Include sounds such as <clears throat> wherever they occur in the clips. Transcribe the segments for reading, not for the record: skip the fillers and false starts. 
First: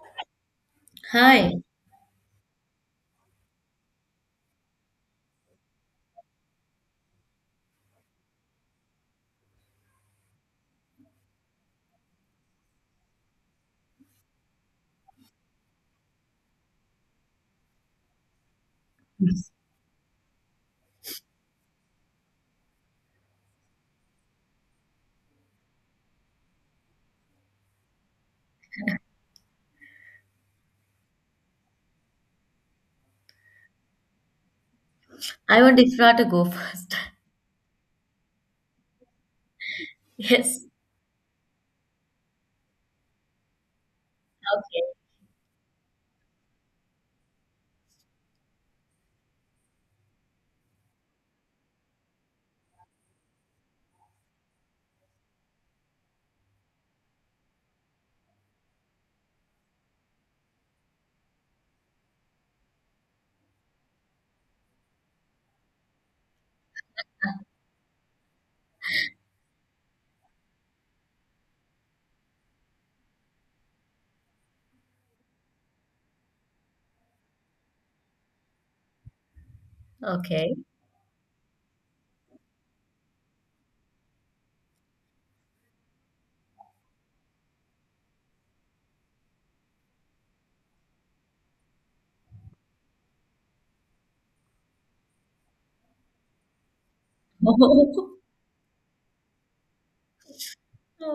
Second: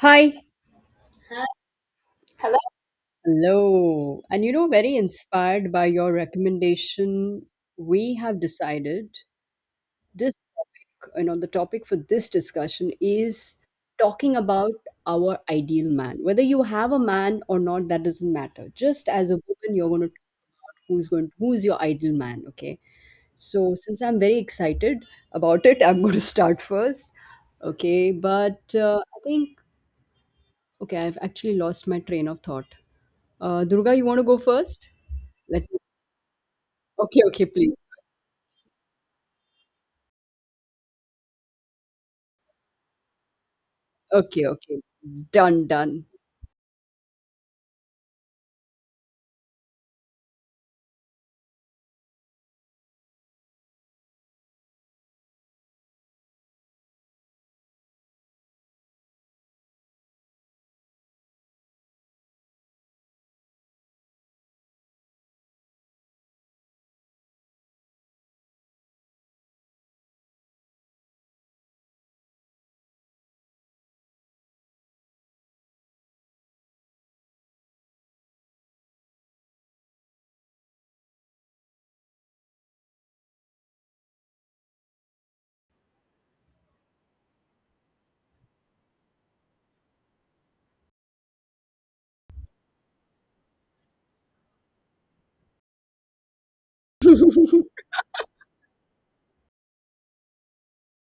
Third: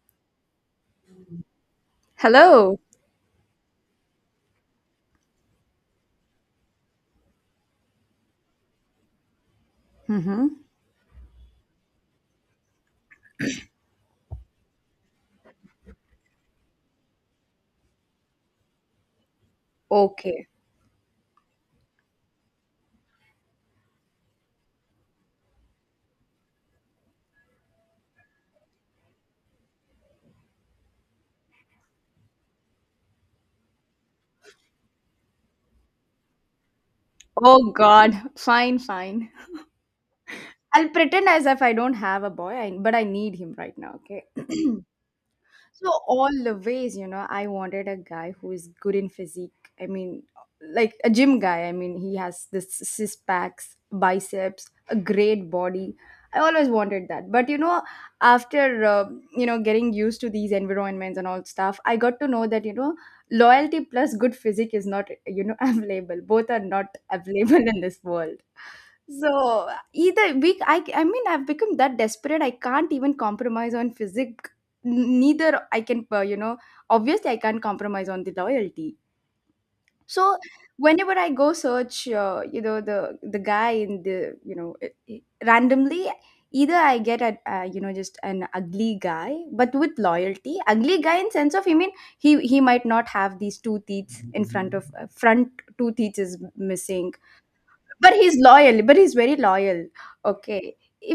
Hi. Hi, Hello. Hello. Very inspired by your recommendation, we have decided this Mm-hmm. topic. The topic for this discussion is talking about our ideal man. Whether you have a man or not, that doesn't matter. Just as a woman, you're going to Okay. Who's your ideal man, okay? So since I'm very excited about it, <laughs> I'm going to start first. Okay, but I think okay, I've actually lost my train of thought. Durga, you want to go first? Let I me want Ifra to go first. <laughs> okay, okay, Oh please. God. Fine, fine. Yes, I'll pretend as if I don't have a boy, but I need him right now. Okay. Okay, okay. Done, So done. all the ways, you know, I wanted a guy who is good in physique. I mean, like a gym guy. I mean, he has this six packs, biceps, a great body. I always wanted that. But you know, after you know getting used to these environments and all stuff, I got to know that you know loyalty plus good physique is not, you know, <laughs> available. Both are not <laughs> available in this world. So either we, I mean, I've become that desperate. I can't even compromise on physique, neither I can, you know, obviously I can't compromise on the loyalty. okay, So okay. whenever I go search, you know, the guy in the, you know, randomly, either I get a, you know, just an ugly guy, but with loyalty. Ugly guy in sense of, I mean, he might not have these two teeth in front of, front two teeth is missing, <laughs> but <laughs> he's loyal, but he's very loyal. Okay,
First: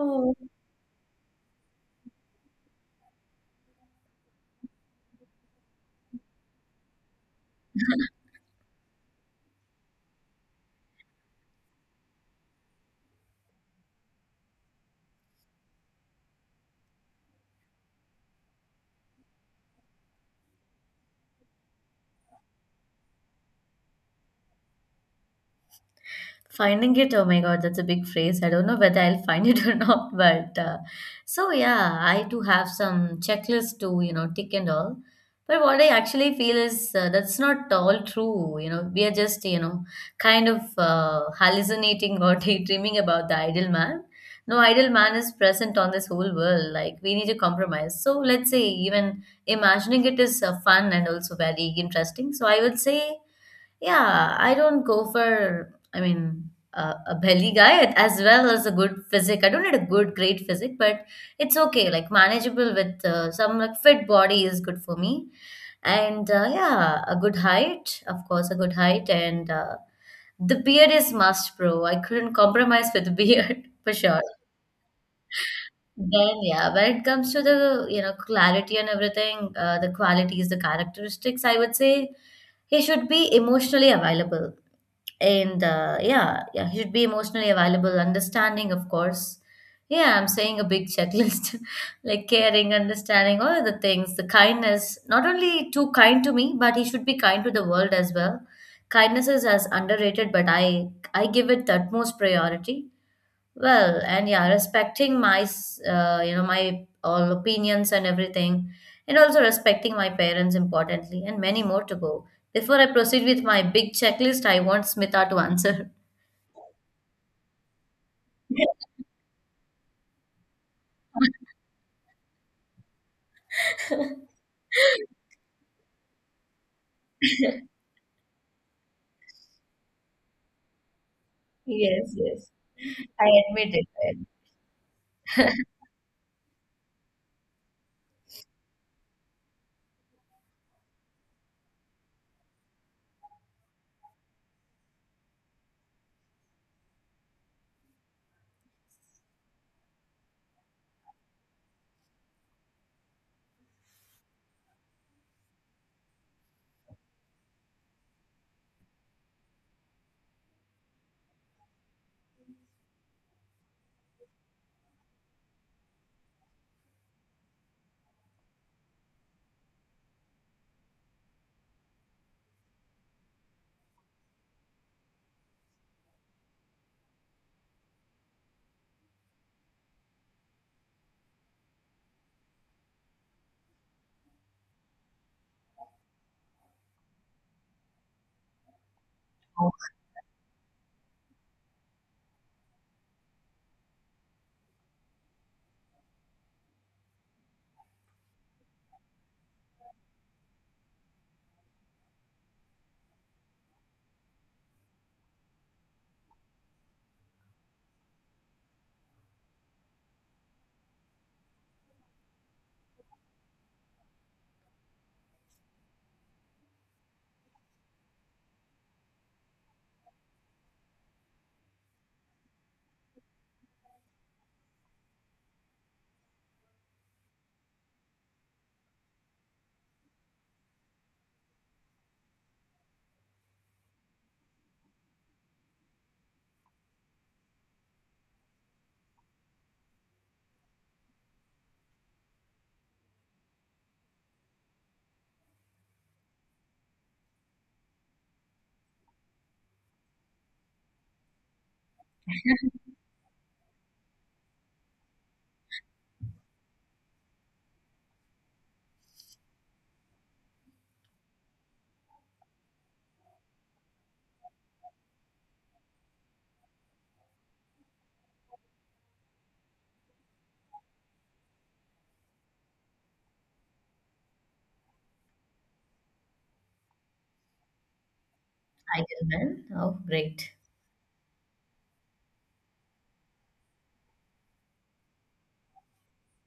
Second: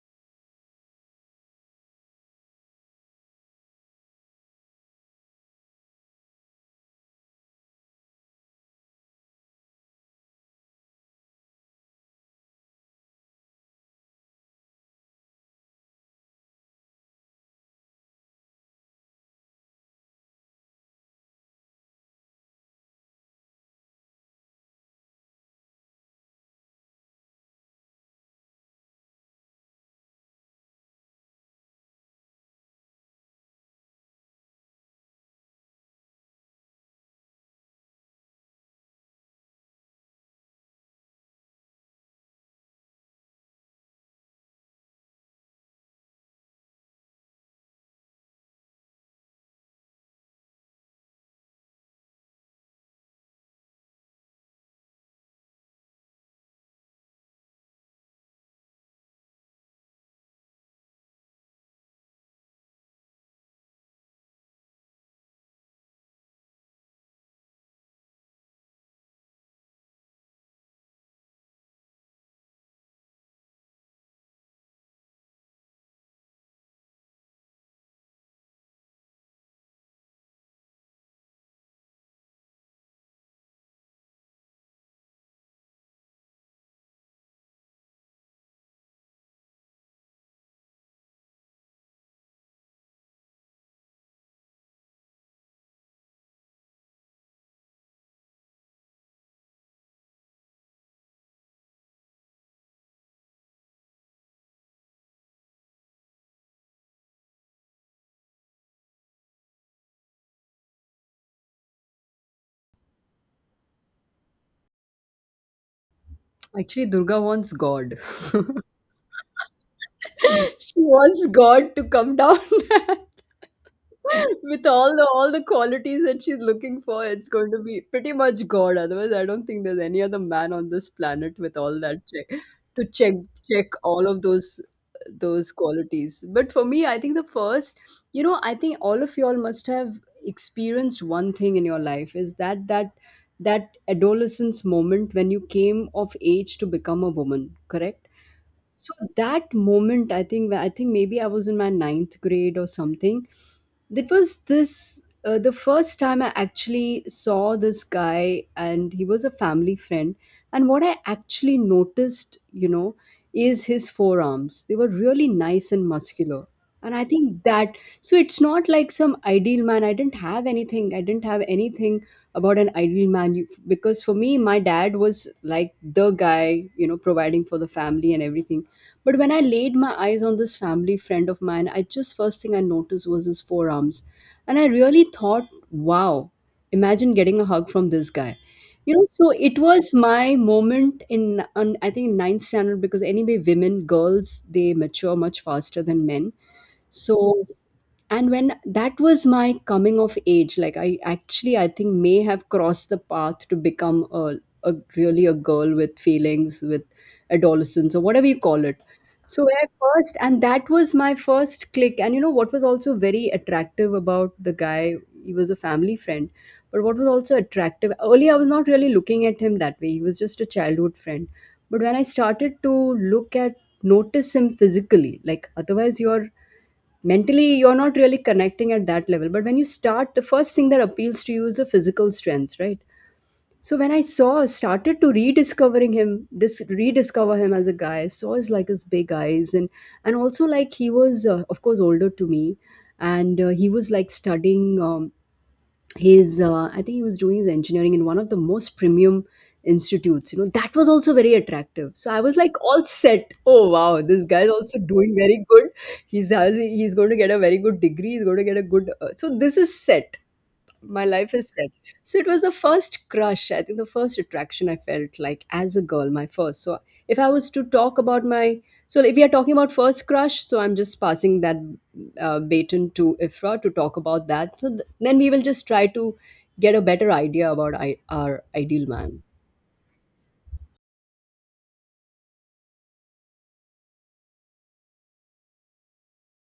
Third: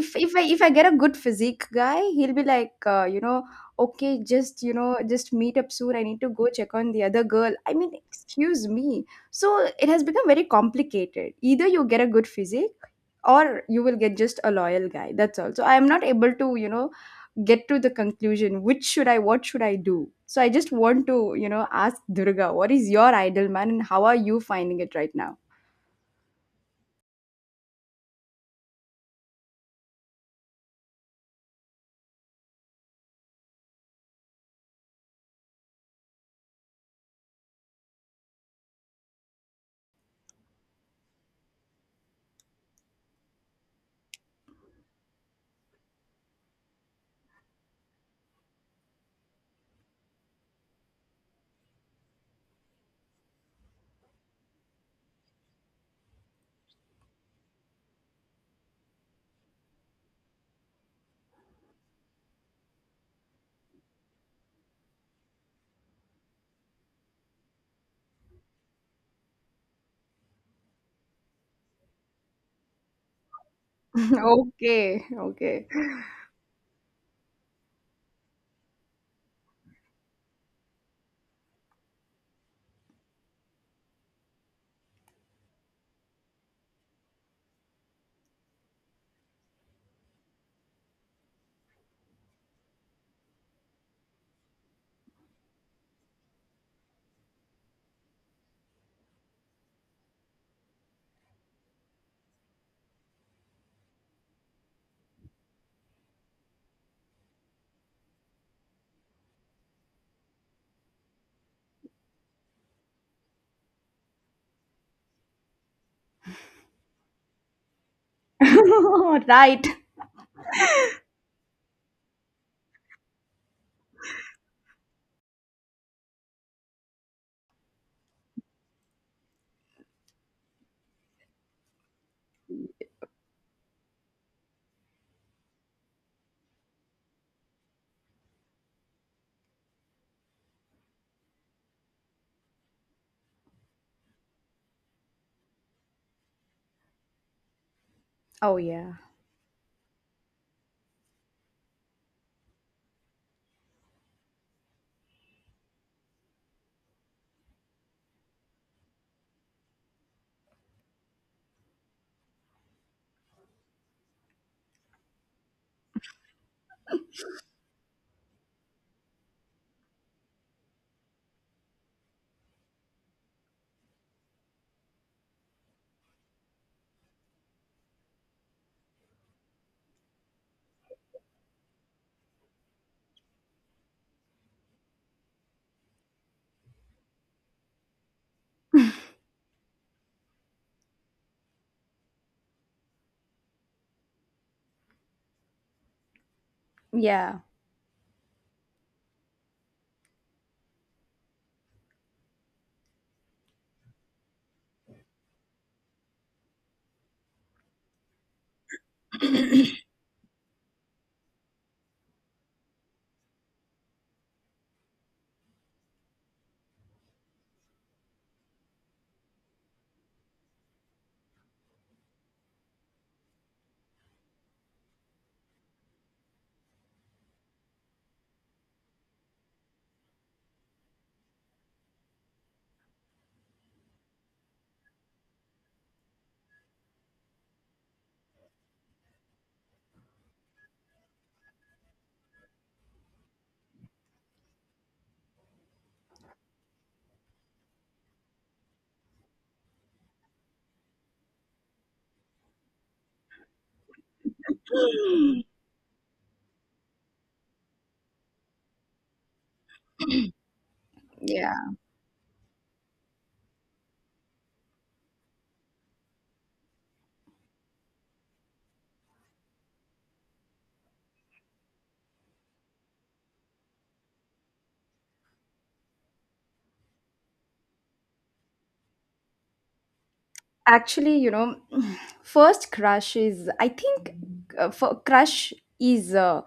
if if i if i get a good physique guy, he'll be like, you know, okay, just, you know, just meet up soon, I need to go check on the other girl. I mean, excuse me. So it has become very complicated. Either you get a good physique or you will get just a loyal guy, that's all. So I am not able to, you know, get to the conclusion which should I, what should I do. So I just want to, you know, ask Durga, what is your ideal man and how are you finding it right now? finding it, oh my God, that's a big phrase. I don't know whether I'll find it <laughs> or not, but so yeah, I do have some checklists to, you know, tick and all. But what I actually feel is that's not all true. You know, we are just, you know, kind of hallucinating or <laughs> daydreaming about the ideal man. No ideal man is present on this whole world. Like, we need to compromise. So let's say even imagining it is fun and also very interesting. So I would say yeah, I don't go for, I mean, a belly guy as well as a good physique. I don't need a good, great physique, but it's okay. Like manageable with some like fit body is good for me. And yeah, a good height, of course, a good height. And the beard is must, bro. I couldn't compromise with the beard <laughs> for sure. Okay, okay. Then yeah, when it comes to the you know clarity and everything, the qualities, the characteristics, I would say he should be emotionally available and yeah, he should be emotionally available, understanding, of course. Yeah, I'm saying a big checklist <laughs> like caring, understanding, all of the things, the kindness, not only too kind to me, but he should be kind to the world as well. Kindness is as underrated, but I give it the utmost priority. Well, and yeah, respecting my, you know, my all opinions and everything, and also respecting my parents importantly, and many more to go. Before I proceed with my big checklist, I want Smita to answer. Actually, Durga wants God. <laughs> <laughs> Right. She wants <laughs> God to come down. <laughs> With all the qualities that she's looking for, it's going to be pretty much God. Otherwise, I don't think there's any other man on this planet with all that Yes, yes. to check I check admit all it. of those Right? <laughs> qualities. But for me, I think the first, you know, I think all of y'all must have experienced one thing in your life is that adolescence moment when you came of age to become a woman, correct? Oh So yeah. that moment, I think maybe I was in my ninth grade or something. That was this the first time I actually saw this guy, and he was a family friend. And what I actually noticed, you know, is his forearms. They were really nice and muscular, and I think that so it's not like some ideal man. I didn't have anything about an ideal man, you, because for me my dad was like the guy, you know, providing for the family and everything. But when I laid my eyes on this family friend of mine, I just, first thing I noticed was his forearms, and I really thought, wow, imagine getting a hug from this guy. You know, so it Oh, was my moment I think ninth standard, because anyway women, girls, they mature much faster than men. So Yeah. and when that was my coming of age, like I actually, I think, may have crossed the path to become a really a girl with feelings, with adolescence or whatever you call it. So I first, and that was my first click. And you know what was also very attractive about the guy, he was a family friend. But what was also attractive, earlier I was not really looking at him that way, he was just a childhood friend. But when I started to look at notice him physically, like otherwise you're mentally you're not really connecting at that level, but when you start, the first thing that appeals to you is the physical strength, right? So when I saw started to rediscover him as a guy, I saw his, like his big eyes, and also like he was, of course older to me. And he was like studying, his I think he was doing his engineering in one of the most premium institutes, you know. That was also very attractive, so I was like, all set, oh wow, this guy's also doing very <gasps> good. He's going to get a very good degree, he's going to get a good so this is set, my life is Yeah. set. So it was the first crush. I think the first attraction I felt like as a girl, my first. So if I was to talk about so if we are talking about first crush, so I'm just passing that baton to Ifra to talk about that. So then we will just try to get a better idea about our ideal man. idle man. Oh, great. Actually, you know, <sighs> <clears throat> first crush is, I think, for crush is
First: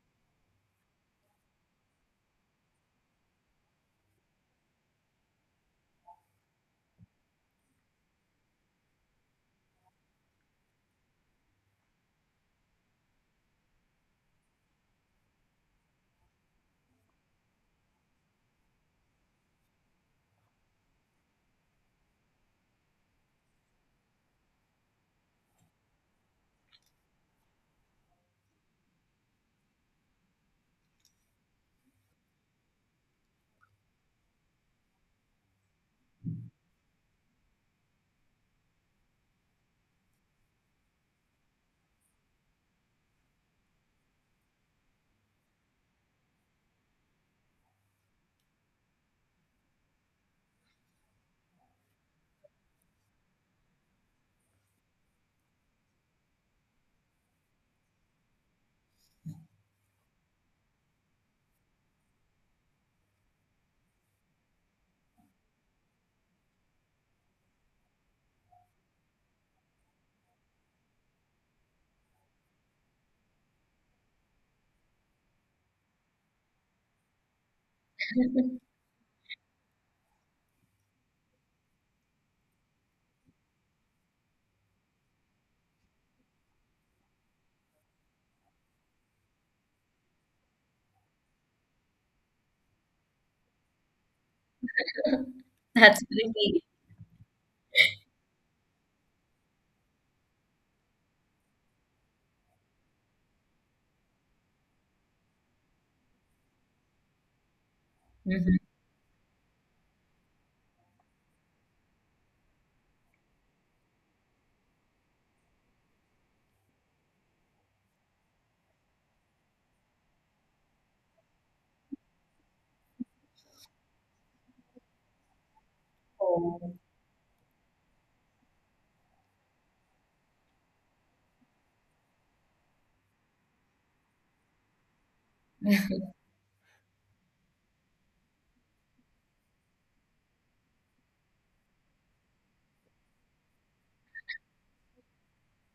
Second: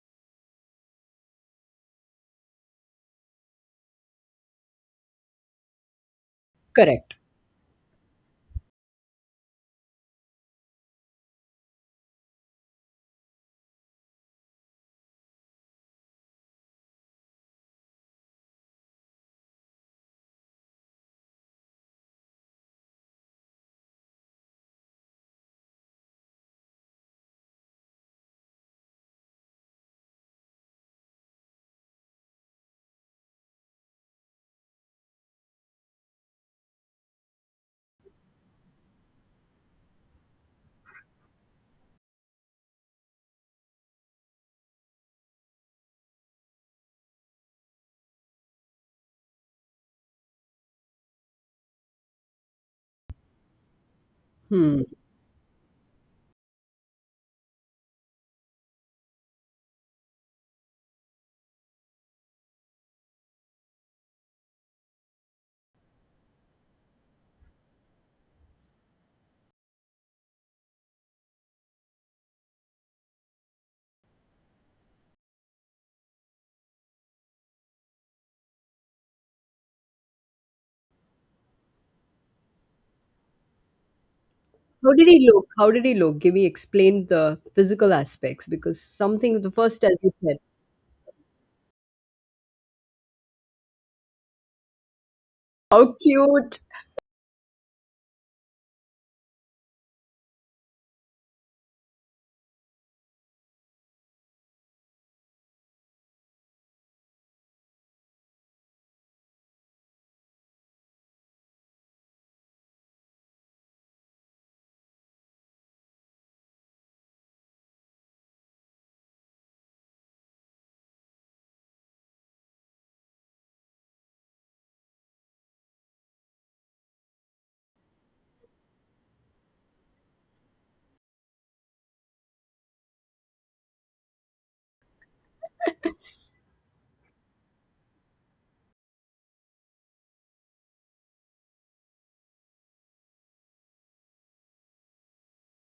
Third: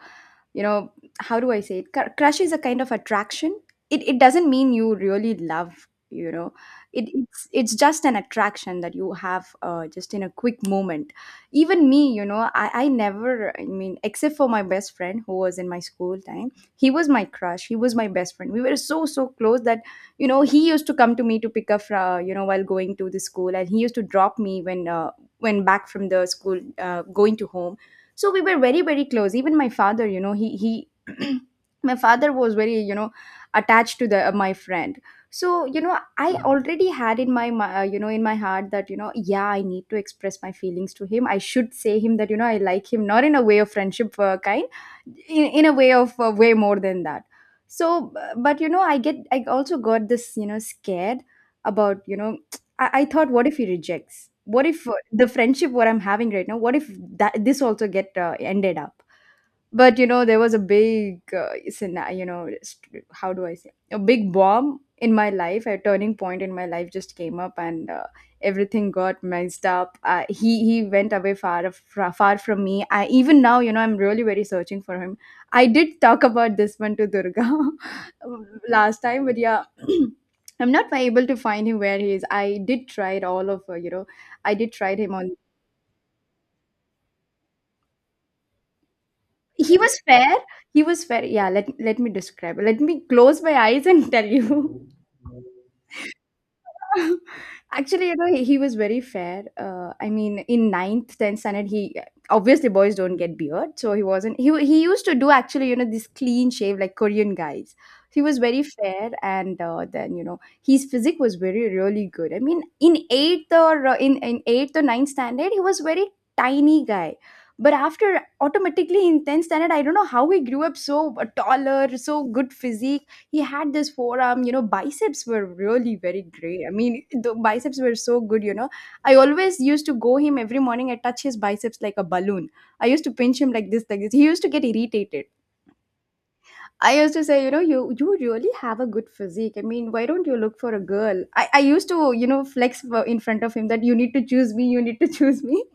you know how do I say it Cr- crush is a kind of attraction. It doesn't mean you really love, you know, it, Correct. it's it's just an attraction that you have, just in a quick moment. Even me, you know, I never, I mean, except for my best friend who was in my school time. He was my crush, he was my best friend. We were so so close that, you know, he used to come to me to pick up, you know, while going to the school, and he used to drop me when, when back from the school, going to home. So we were very very close. Even my father, you know, he <clears throat> my father was very, you know, attached to the, my friend. So, you know, I already had in my you know, in my heart that, you know, yeah, I need to express my feelings to him. I should say him that, you know, I like him, not in a way of friendship, kind. In a way of, way more than that. So, but you know, I also got this, you know, scared about, you know, <tsk> I thought what if he rejects? What Hmm. if, the friendship what I'm having right now, what if that this also get, ended up? But you know, there was a big, scena- you know st- how do I say a big bomb in my life, a turning point in my life just came up, and, everything got messed up. He went away far, far from me. I even now, you know, I'm really very searching for him. I did talk about this one to Durga <laughs> <laughs> last time, but yeah, <clears throat> I'm not able to find him, where he is. I did try it all over, you know, I did How try did him he on. look? How did he look? Give me, explain the physical aspects, because something the He first as was you fair. said. He was fair. Yeah, let let me describe. Let me close my eyes and <laughs> tell you. How That's cute. pretty. <laughs> Actually, you know, he was very fair. I mean, in ninth, tenth standard, he obviously, boys don't get beard, so he wasn't. He used to do, actually, you know, this clean shave like Korean guys. He was Mhm. very fair, and, then you know, his physique was very really good. I mean, in in eighth or ninth standard, he was very tiny guy. But after, automatically, in tenth standard, I don't know how he grew up so, taller, so good physique. He had this forearm, you know, biceps were really very great. I Oh. mean, the biceps were so good, you know, I always used to go him every morning, I touch his biceps like a balloon. I used to pinch him like this, like this, he used to get irritated. <laughs> I used to say, you know, you really have a good physique. I mean, why don't you look for a girl? I used to, you know, flex for, in front of him, that you need to choose me, you need to choose me. <laughs>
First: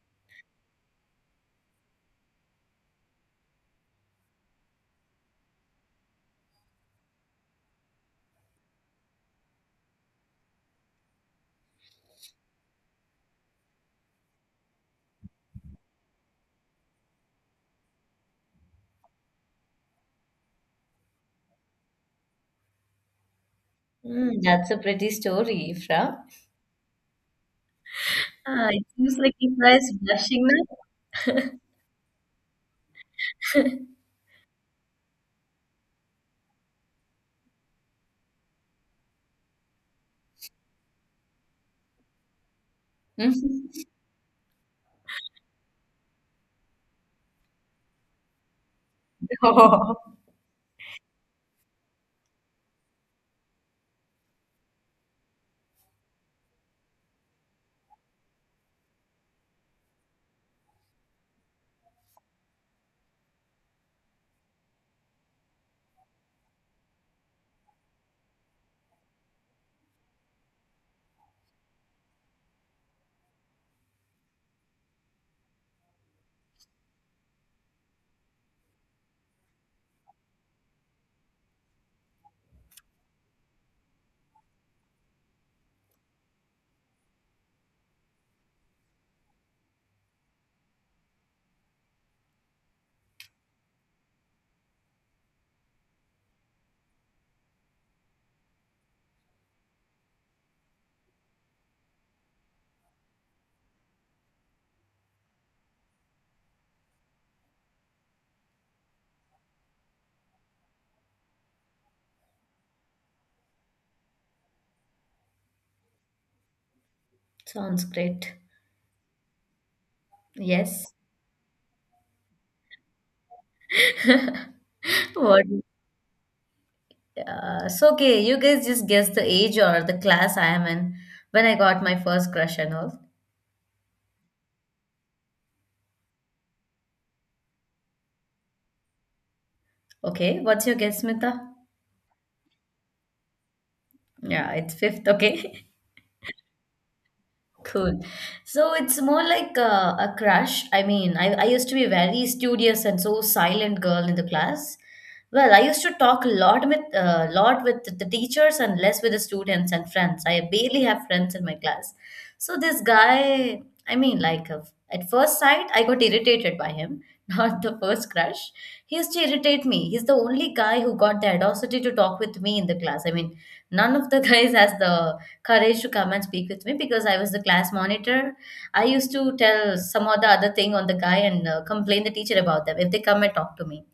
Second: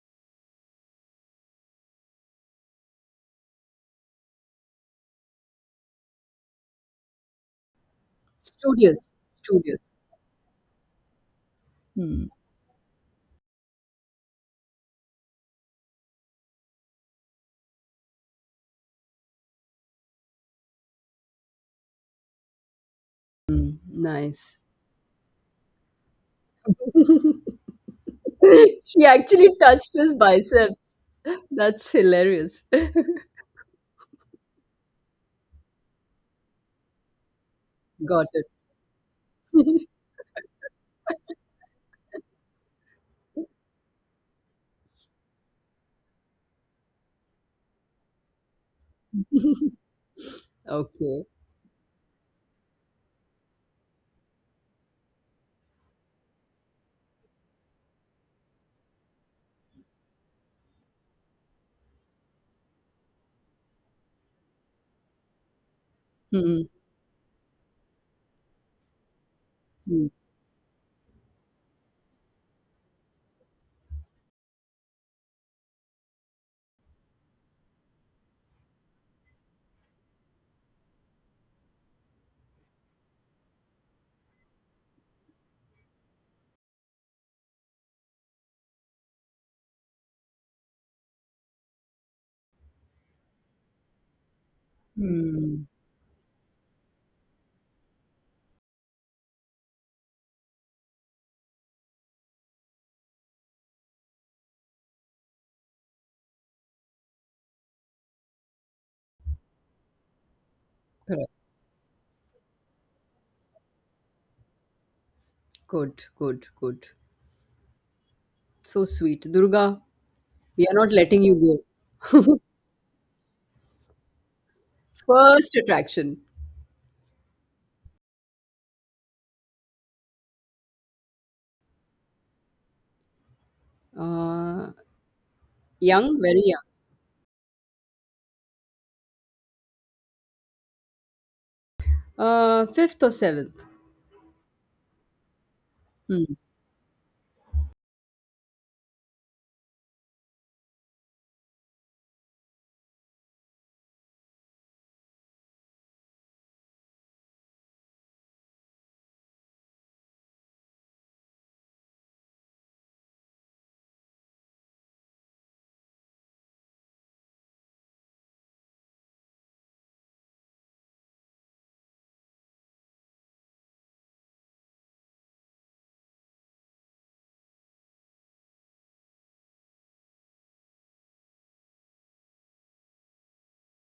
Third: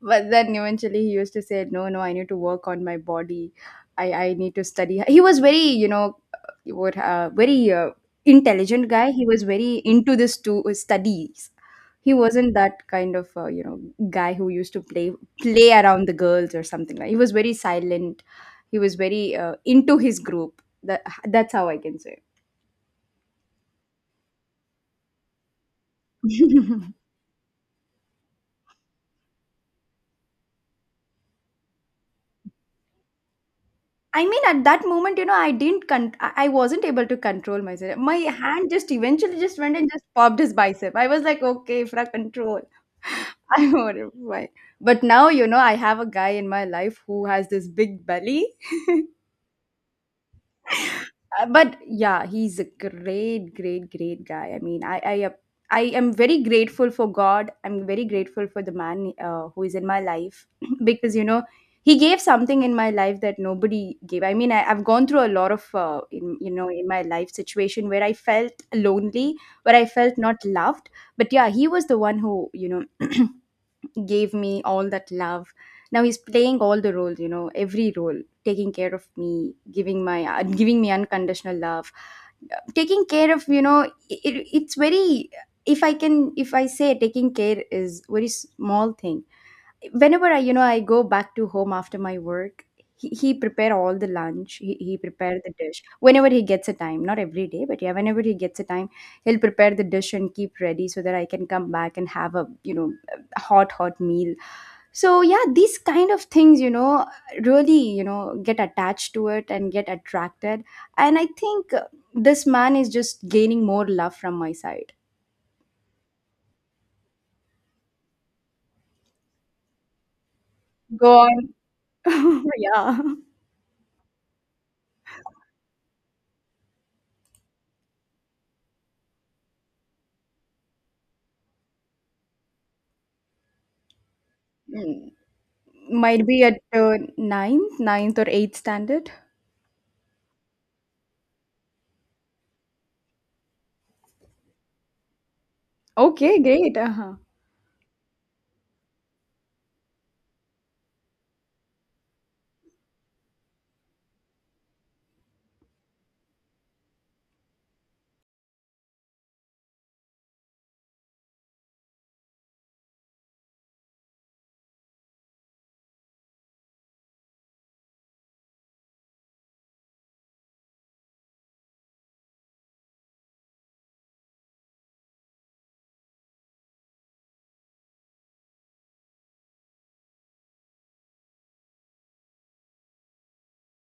But then eventually he used to say, no, no, I need to work on my body. I need to study. He was very, you know, what very intelligent Studious. guy. He was very Studious. into this to, studies. He Hmm. wasn't that kind of, you know, guy who used to play around the girls or something like. He was very silent, he was very, into his group, that's how I can say. Mm, Mm, nice. that's a pretty story, Ifra. <laughs> <laughs> Ah, it She seems like actually Ifra touched is his blushing biceps. now. That's hilarious. I mean, at that moment, you know, I wasn't able to control myself. My Got it. hand just eventually just went and just <laughs> popped his bicep. I was like, okay, for control. <laughs> I <laughs> don't know why, but now, you know, I have a guy in my life who has this big belly. <laughs> Oh, Okay. But yeah, he's a great, great, great guy. I mean, I am very grateful for God. I'm very grateful for the man, who is in my life, <clears throat> because you know, he gave something in my life that nobody gave. I mean, I, I've gone through a lot of, in, you Hmm. know, in my life situation where I felt lonely, where I Hmm. felt not loved. But yeah, he was the one who, you know, <clears throat> gave me all that love. Now he's playing all the roles, you know, every role, taking care of me, giving my, giving me unconditional love, taking care of, you know. It, it's very, if I can, if I say taking care is very small thing, whenever I, you know, I go back to home after my work, he prepare all the lunch. He prepare the Hmm. dish whenever he gets a time. Not every day, but yeah, whenever he gets a time, he'll prepare the dish and keep ready so that I can come back and have a, you know, a hot hot meal. So yeah, these kind of things, you know, really, you know, get attached to it and get attracted. And I Correct. think, this man is just gaining more love from my side. Good, good, good. <laughs> sounds great. So sweet. Durga, we are not Yes. Go letting on. you go. <laughs> <laughs> Yeah. What? First attraction. So okay, you guys just guess the age or the class I am in when I got my first crush and all. Uh, young, Might very be young. at, ninth or eighth standard. Okay, what's your guess, Mita? Fifth or seventh. Yeah, it's fifth. Okay. <laughs> Hmm. Okay, great. Uh-huh. Cool. So it's more like a crush. I mean, I used to be very studious and so silent girl in the class. Well, I used to talk a lot with the teachers and less with the students and friends. I barely have friends in my class. So this guy, I mean, at first sight, I got irritated by him. <laughs> Not the first crush. He used to irritate me. He's the only guy who got the audacity to talk with me in the class. I mean, none of the <laughs> guys has the courage to come and speak with me because I was the class monitor. I used to tell some or the other thing on the guy and complain the teacher about them if they come and talk to me.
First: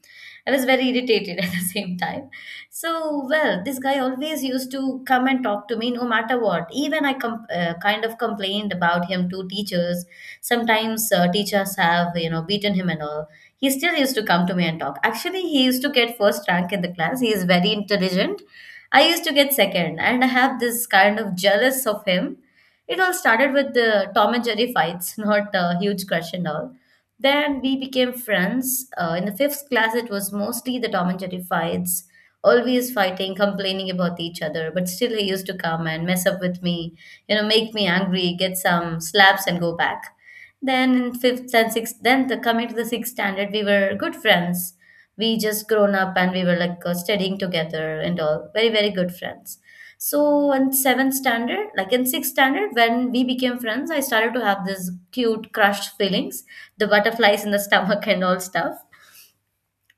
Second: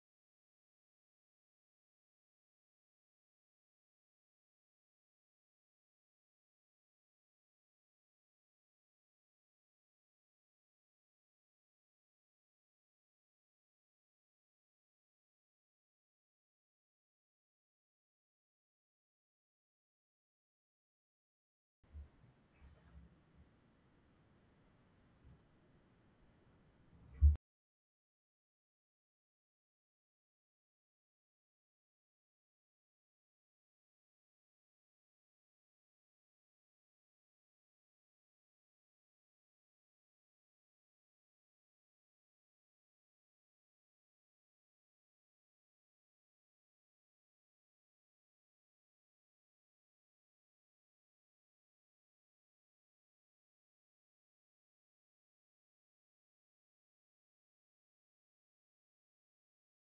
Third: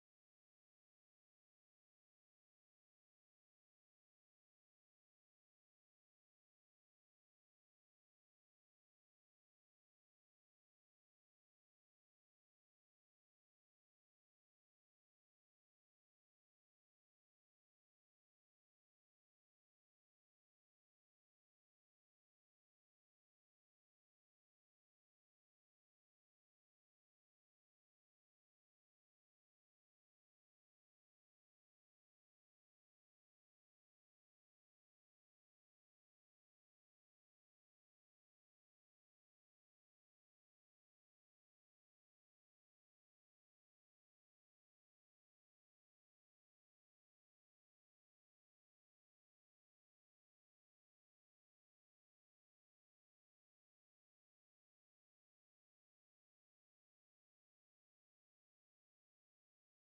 I was very irritated <laughs> at the same time. So, well, this guy always used to come and talk to me no matter what. Even I kind of complained about him to teachers. Sometimes teachers have, you know, beaten him and all. He still used to come to me and talk. Actually, he used to get first rank in the class. He is very intelligent. I used to get second, and I have this kind of jealous of him. It all started with the Tom and Jerry fights, <laughs> not a huge crush and all. Then we became friends. In the fifth class, it was mostly the Tom and Jerry fights, always fighting, complaining about each other. But still, he used to come and mess up with me, you know, make me angry, get some slaps, and go back. Then in fifth and sixth, then coming to the sixth standard, we were good friends. We just grown up and we were like studying together and all very very good friends. So in seventh standard, like in sixth standard when we became friends, I started to have this cute crushed feelings, the butterflies in the <laughs> stomach and all stuff.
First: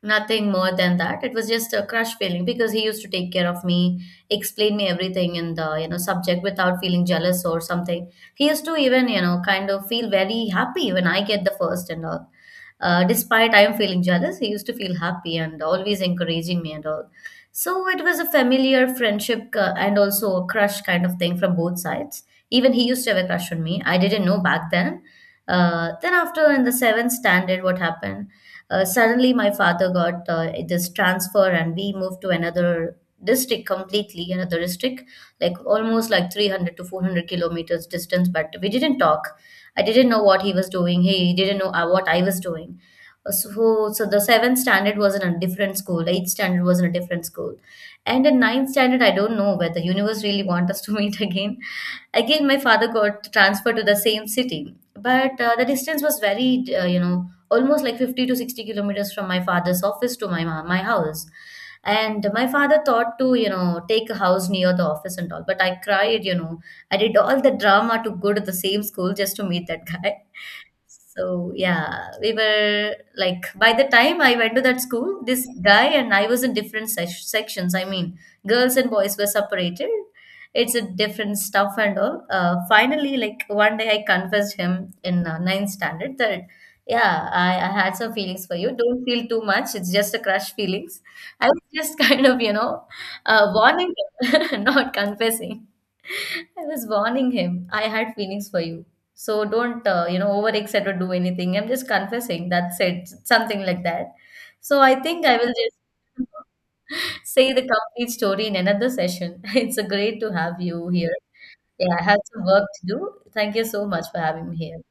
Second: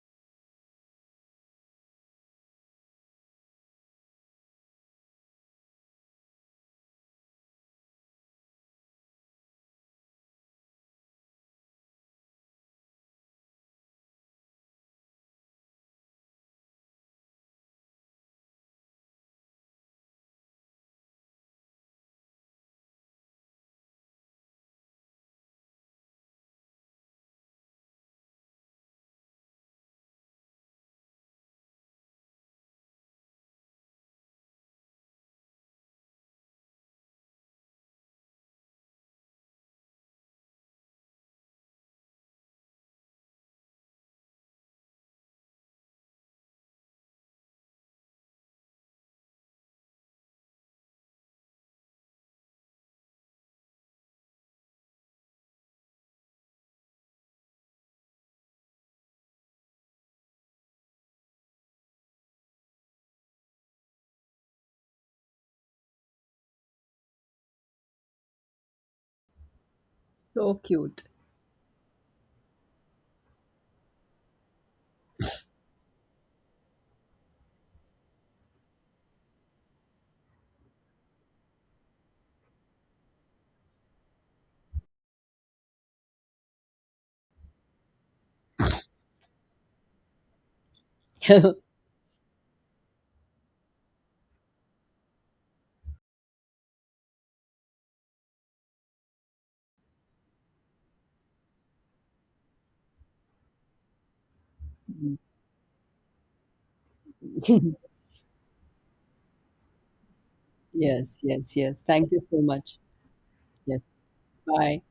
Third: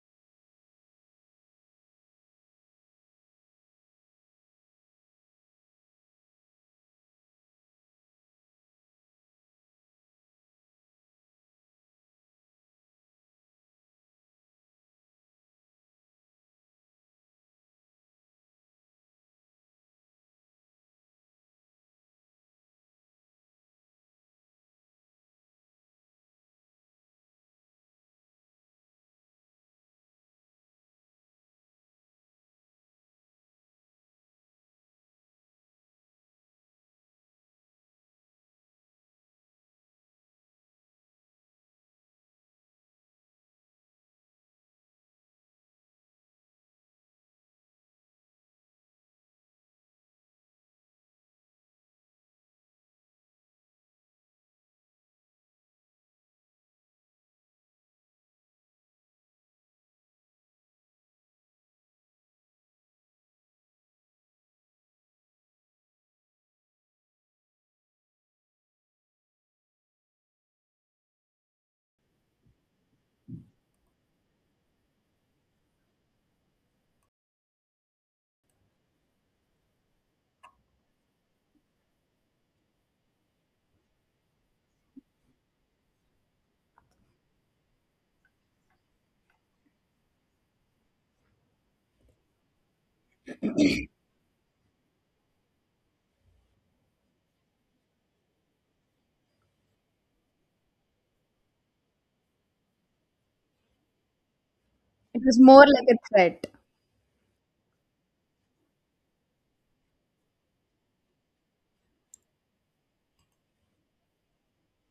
Nothing more than that. It was just a crush feeling because he used to take care of me, explain me everything in the, you know, subject without feeling jealous or something. He used to even, you know, kind of feel very happy when I get the first and all. Despite I am feeling jealous, he used to feel happy and always encouraging me and all. So it was a familiar friendship and also a crush kind of thing from both sides. Even he used to have a crush on me. I didn't know back then. Then after in the seventh standard, what happened? Suddenly, my father got this transfer, and we moved to another district completely, another district, like almost like 300 to 400 kilometers distance. But we didn't talk. I didn't know what he was doing. He didn't know what I was doing. So, so the seventh standard was in a different school. Eighth standard was in a different school, and in ninth standard, I don't know whether universe really want us to <laughs> meet again. Again, my father got transferred to the same city, but the distance was very, you know, almost like 50 to 60 kilometers from my father's office to my my house. And my father thought to, you know, take a house near the office and all, but I cried, you know, I did all the drama to go to the same school just to meet that guy. So cute. So yeah, we were like by the time I went to that school, this guy and I was in different sections. I mean, girls and boys were separated. It's a different stuff and all. Finally, like one day, I confessed him in ninth standard that yeah, I had some feelings for you. Don't feel too much. It's just a crush feelings. <laughs> Yes, I was just <laughs> kind of you know warning him, <laughs> not confessing. I was warning him. I had feelings for you. So don't, you know, overexcite or do anything. I'm just confessing. That's it. Something like that. So I It think I was will more just like a threat. <laughs> say the complete story in another session. <laughs> It's a great to have you here. yes, yes. Yeah, I Thank you have so some work much. to do. Thank you Yes. so much for having me here. Bye.